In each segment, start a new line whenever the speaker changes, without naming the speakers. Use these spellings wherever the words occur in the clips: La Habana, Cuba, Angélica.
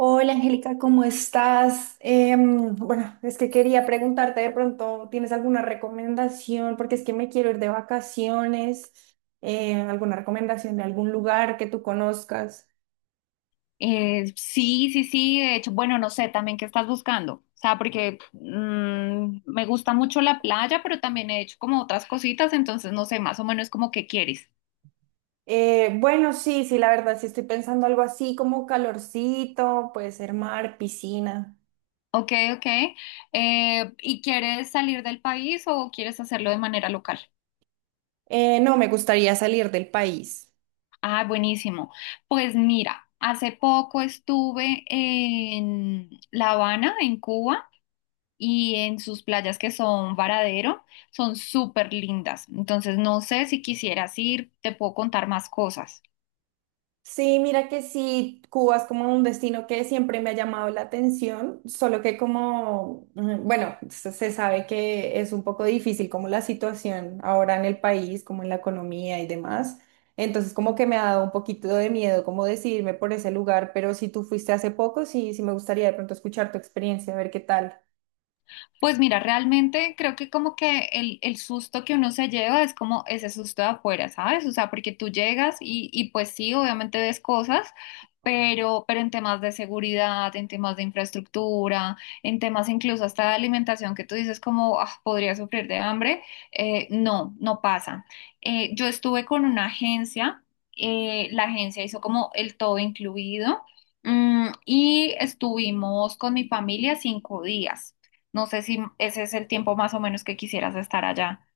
Hola Angélica, ¿cómo estás? Bueno, es que quería preguntarte de pronto, ¿tienes alguna recomendación? Porque es que me quiero ir de vacaciones, alguna recomendación de algún lugar que tú conozcas.
Sí, sí, sí, de hecho, bueno, no sé también qué estás buscando, o sea, porque me gusta mucho la playa, pero también he hecho como otras cositas, entonces no sé, más o menos como qué quieres.
Bueno, sí, sí, la verdad, sí estoy pensando algo así como calorcito, puede ser mar, piscina.
Ok, ok. ¿Y quieres salir del país o quieres hacerlo de manera local?
No, me gustaría salir del país.
Ah, buenísimo. Pues mira, hace poco estuve en La Habana, en Cuba. Y en sus playas, que son Varadero, son súper lindas. Entonces, no sé si quisieras ir, te puedo contar más cosas.
Sí, mira que sí, Cuba es como un destino que siempre me ha llamado la atención, solo que como, bueno, se sabe que es un poco difícil como la situación ahora en el país, como en la economía y demás. Entonces como que me ha dado un poquito de miedo como decidirme por ese lugar, pero si tú fuiste hace poco, sí, sí me gustaría de pronto escuchar tu experiencia, a ver qué tal.
Pues mira, realmente creo que como que el susto que uno se lleva es como ese susto de afuera, ¿sabes? O sea, porque tú llegas y pues sí, obviamente ves cosas, pero en temas de seguridad, en temas de infraestructura, en temas incluso hasta de alimentación, que tú dices como "Ah, podría sufrir de hambre", no, no pasa. Yo estuve con una agencia, la agencia hizo como el todo incluido, y estuvimos con mi familia 5 días. No sé si ese es el tiempo más o menos que quisieras estar allá.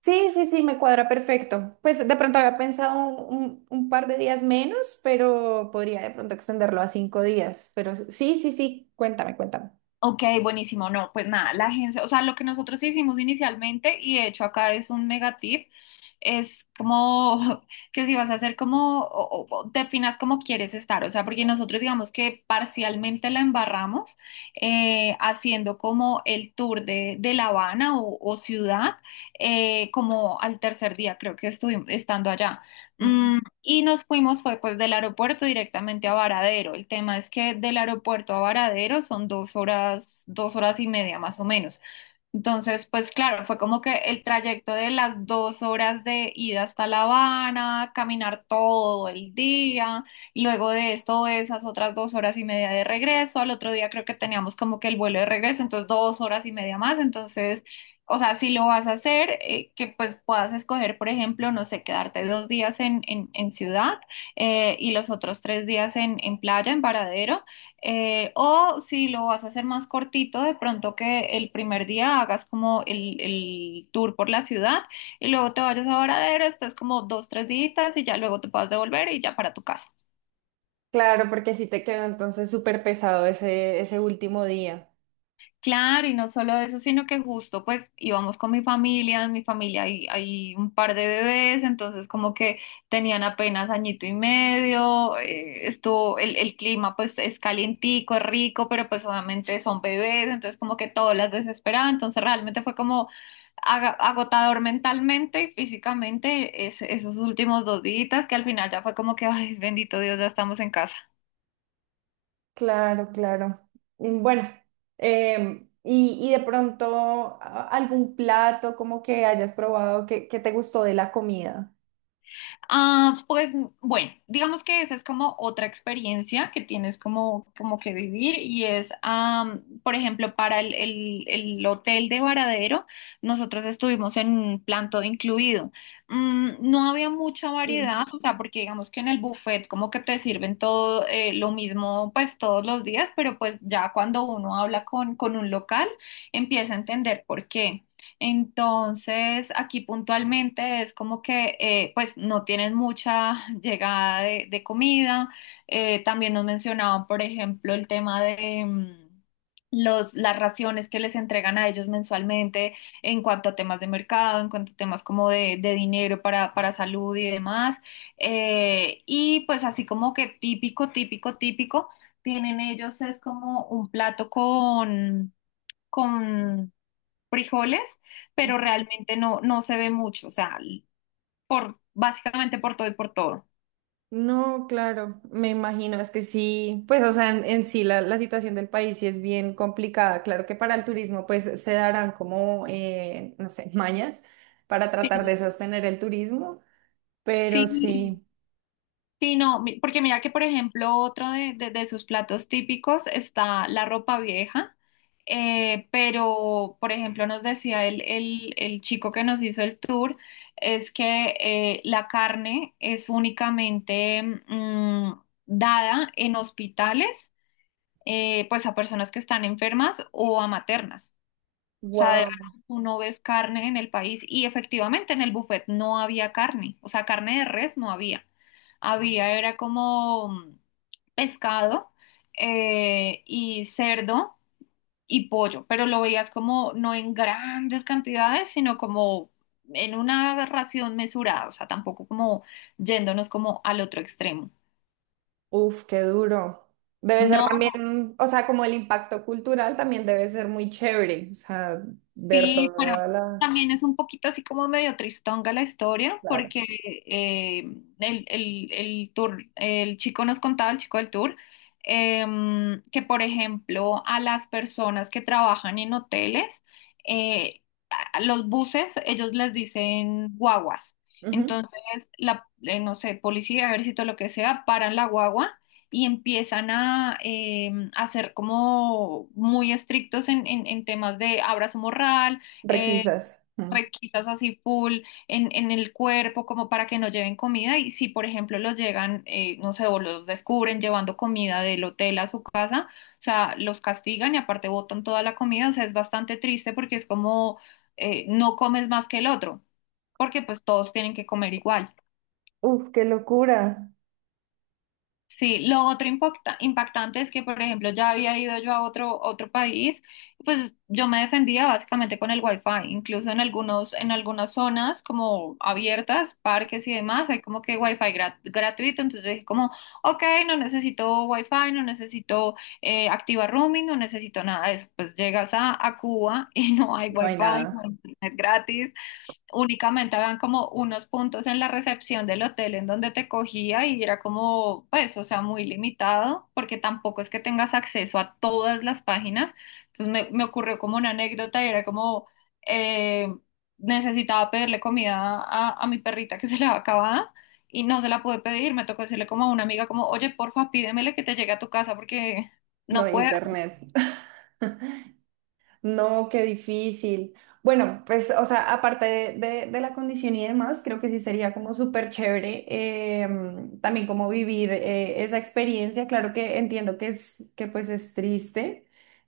Sí, sí, sí, me cuadra perfecto. Pues de pronto había pensado un par de días menos, pero podría de pronto extenderlo a 5 días. Pero sí, sí, sí, cuéntame, cuéntame.
Ok, buenísimo. No, pues nada, la agencia, o sea, lo que nosotros hicimos inicialmente, y de hecho acá es un mega tip, es como que si vas a hacer como, o definas cómo quieres estar, o sea, porque nosotros digamos que parcialmente la embarramos haciendo como el tour de La Habana o ciudad, como al tercer día, creo que estuvimos estando allá.
Ujú.
Y nos fuimos, fue pues del aeropuerto directamente a Varadero. El tema es que del aeropuerto a Varadero son 2 horas, 2 horas y media más o menos. Entonces, pues claro, fue como que el trayecto de las 2 horas de ida hasta La Habana, caminar todo el día, y luego de esto esas otras 2 horas y media de regreso. Al otro día creo que teníamos como que el vuelo de regreso, entonces 2 horas y media más. Entonces, o sea, si lo vas a hacer, que pues puedas escoger, por ejemplo, no sé, quedarte 2 días en ciudad, y los otros 3 días en playa, en Varadero. O si lo vas a hacer más cortito, de pronto que el primer día hagas como el tour por la ciudad, y luego te vayas a Varadero, estás como 2, 3 días y ya luego te puedas devolver y ya para tu casa.
Claro, porque sí te quedó entonces súper pesado ese, ese último día.
Claro, y no solo eso, sino que justo pues íbamos con mi familia, en mi familia hay un par de bebés, entonces como que tenían apenas añito y medio, estuvo, el clima pues es calientico, es rico, pero pues obviamente son bebés, entonces como que todo las desesperaba, entonces realmente fue como agotador mentalmente y físicamente esos últimos 2 días, que al final ya fue como que, ay, bendito Dios, ya estamos en casa.
Claro, claro. Y bueno, y de pronto algún plato como que hayas probado que te gustó de la comida.
Ah, pues bueno, digamos que esa es como otra experiencia que tienes como que vivir y es, por ejemplo, para el hotel de Varadero, nosotros estuvimos en un plan todo incluido. No había mucha variedad, o sea, porque digamos que en el buffet como que te sirven todo, lo mismo pues todos los días, pero pues ya cuando uno habla con un local empieza a entender por qué. Entonces, aquí puntualmente es como que, pues no tienen mucha llegada de comida. También nos mencionaban, por ejemplo, el tema de los, las raciones que les entregan a ellos mensualmente en cuanto a temas de mercado, en cuanto a temas como de dinero para salud y demás. Y pues así como que típico, típico, típico, tienen ellos es como un plato con frijoles, pero realmente no, no se ve mucho, o sea, básicamente por todo y por todo.
No, claro, me imagino, es que sí, pues o sea, en sí la situación del país sí es bien complicada. Claro que para el turismo pues se darán como, no sé, mañas para
Sí,
tratar de sostener el turismo, pero
sí,
sí,
sí, no, porque mira que, por ejemplo, otro de sus platos típicos está la ropa vieja, pero, por ejemplo, nos decía el chico que nos hizo el tour, es que la carne es únicamente mm, dada en hospitales, pues a personas que están enfermas o a maternas. O sea, de
wow,
verdad, tú no ves carne en el país, y efectivamente en el buffet no había carne, o sea, carne de res no había. Había, era como pescado, y cerdo y pollo, pero lo veías como no en grandes cantidades, sino como en una ración mesurada, o sea, tampoco como yéndonos como al otro extremo.
uf, qué duro. Debe ser
No,
también, o sea, como el impacto cultural también debe ser muy chévere, o sea, ver
sí, pero
toda la,
también es un poquito así como medio tristonga la historia,
claro,
porque eh, el tour, el chico nos contaba, el chico del tour, que por ejemplo a las personas que trabajan en hoteles, eh, a los buses, ellos les dicen guaguas.
ujú,
Entonces, no sé, policía, ejército, lo que sea, paran la guagua y empiezan a ser como muy estrictos en temas de abrazo moral, eh,
requisas. Ujú.
requisas así full en el cuerpo como para que no lleven comida, y si por ejemplo los llegan, no sé, o los descubren llevando comida del hotel a su casa, o sea, los castigan y aparte botan toda la comida, o sea, es bastante triste porque es como, no comes más que el otro, porque pues todos tienen que comer igual.
Uf, qué locura.
Sí, lo otro impactante es que, por ejemplo, ya había ido yo a otro país, pues yo me defendía básicamente con el Wi-Fi. Incluso en algunos, en algunas zonas como abiertas, parques y demás, hay como que wifi gratuito, entonces yo dije como, ok, no necesito Wi-Fi, no necesito, activa roaming, no necesito nada de eso, pues llegas a Cuba y no hay
No hay
Wi-Fi, no hay
nada,
internet gratis, únicamente habían como unos puntos en la recepción del hotel en donde te cogía y era como, pues, o sea, muy limitado, porque tampoco es que tengas acceso a todas las páginas. Entonces me ocurrió como una anécdota, y era como, eh, necesitaba pedirle comida a mi perrita, que se le había acabado, y no se la pude pedir, me tocó decirle como a una amiga como, oye, porfa, pídemele que te llegue a tu casa porque...
no
No
hay
puedo.
internet. No, qué difícil. Bueno, pues, o sea, aparte de, de la condición y demás, creo que sí sería como súper chévere, también como vivir esa experiencia. Claro que entiendo que es, que pues es triste,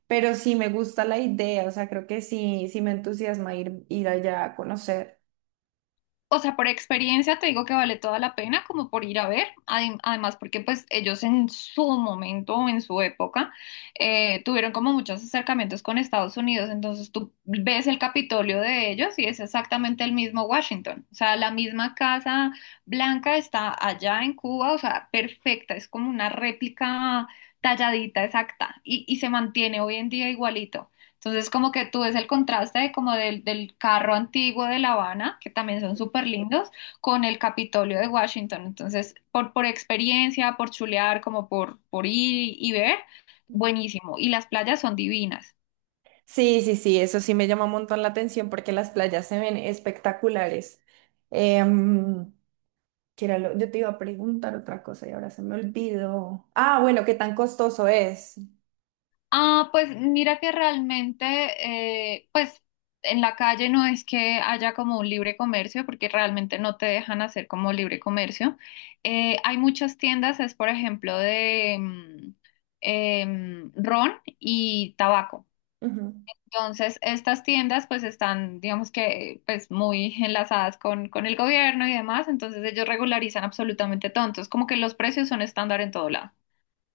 pero sí me gusta la idea, o sea, creo que sí, sí me entusiasma ir, ir allá a conocer.
O sea, por experiencia te digo que vale toda la pena como por ir a ver. Además porque pues ellos en su momento, en su época, tuvieron como muchos acercamientos con Estados Unidos, entonces tú ves el Capitolio de ellos y es exactamente el mismo Washington, o sea, la misma Casa Blanca está allá en Cuba, o sea, perfecta, es como una réplica talladita exacta, y se mantiene hoy en día igualito. Entonces, como que tú ves el contraste de como del carro antiguo de La Habana, que también son súper lindos, con el Capitolio de Washington. Entonces, por experiencia, por chulear, como por ir y ver, buenísimo. Y las playas son divinas.
Sí, sí, sí, eso sí me llama un montón la atención porque las playas se ven espectaculares. Em, que era yo te iba a preguntar otra cosa y ahora se me olvidó. Ah, bueno, ¿qué tan costoso es?
Ah, pues mira que realmente, pues en la calle no es que haya como un libre comercio, porque realmente no te dejan hacer como libre comercio. Hay muchas tiendas, es por ejemplo de ron y tabaco.
Ujú.
Entonces, estas tiendas pues están, digamos que, pues muy enlazadas con el gobierno y demás, entonces ellos regularizan absolutamente todo. Entonces, como que los precios son estándar en todo lado.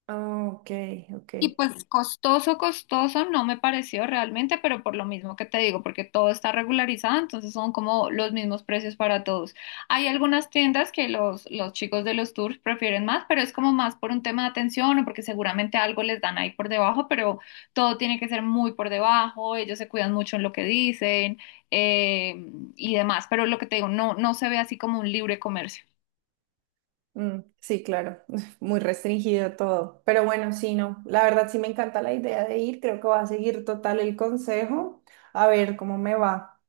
Ah, ok, ok.
Y pues costoso, costoso no me pareció realmente, pero por lo mismo que te digo, porque todo está regularizado, entonces son como los mismos precios para todos. Hay algunas tiendas que los chicos de los tours prefieren más, pero es como más por un tema de atención, o porque seguramente algo les dan ahí por debajo, pero todo tiene que ser muy por debajo, ellos se cuidan mucho en lo que dicen, eh, y demás, pero lo que te digo, no, no se ve así como un libre comercio.
Mm, sí, claro, muy restringido todo. Pero bueno, sí, no. La verdad sí me encanta la idea de ir. Creo que voy a seguir total el consejo. A ver cómo me va.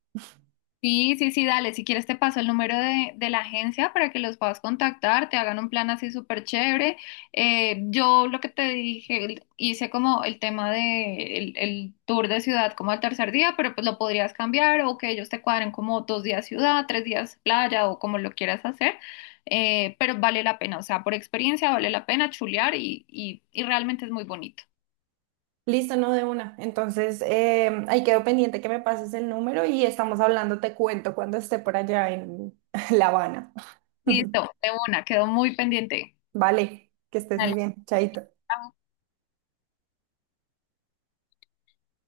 Sí, sí, sí, dale. Si quieres te paso el número de la agencia para que los puedas contactar, te hagan un plan así súper chévere. Yo lo que te dije, hice como el tema de el tour de ciudad como al tercer día, pero pues lo podrías cambiar o que ellos te cuadren como 2 días ciudad, 3 días playa o como lo quieras hacer. Pero vale la pena, o sea, por experiencia vale la pena chulear, y realmente es muy bonito.
Listo, no, de una. Entonces, ahí quedo pendiente que me pases el número y estamos hablando. Te cuento cuando esté por allá en La Habana.
Listo, de una, quedó muy pendiente.
Vale, que estés muy
Dale,
bien. Chaito.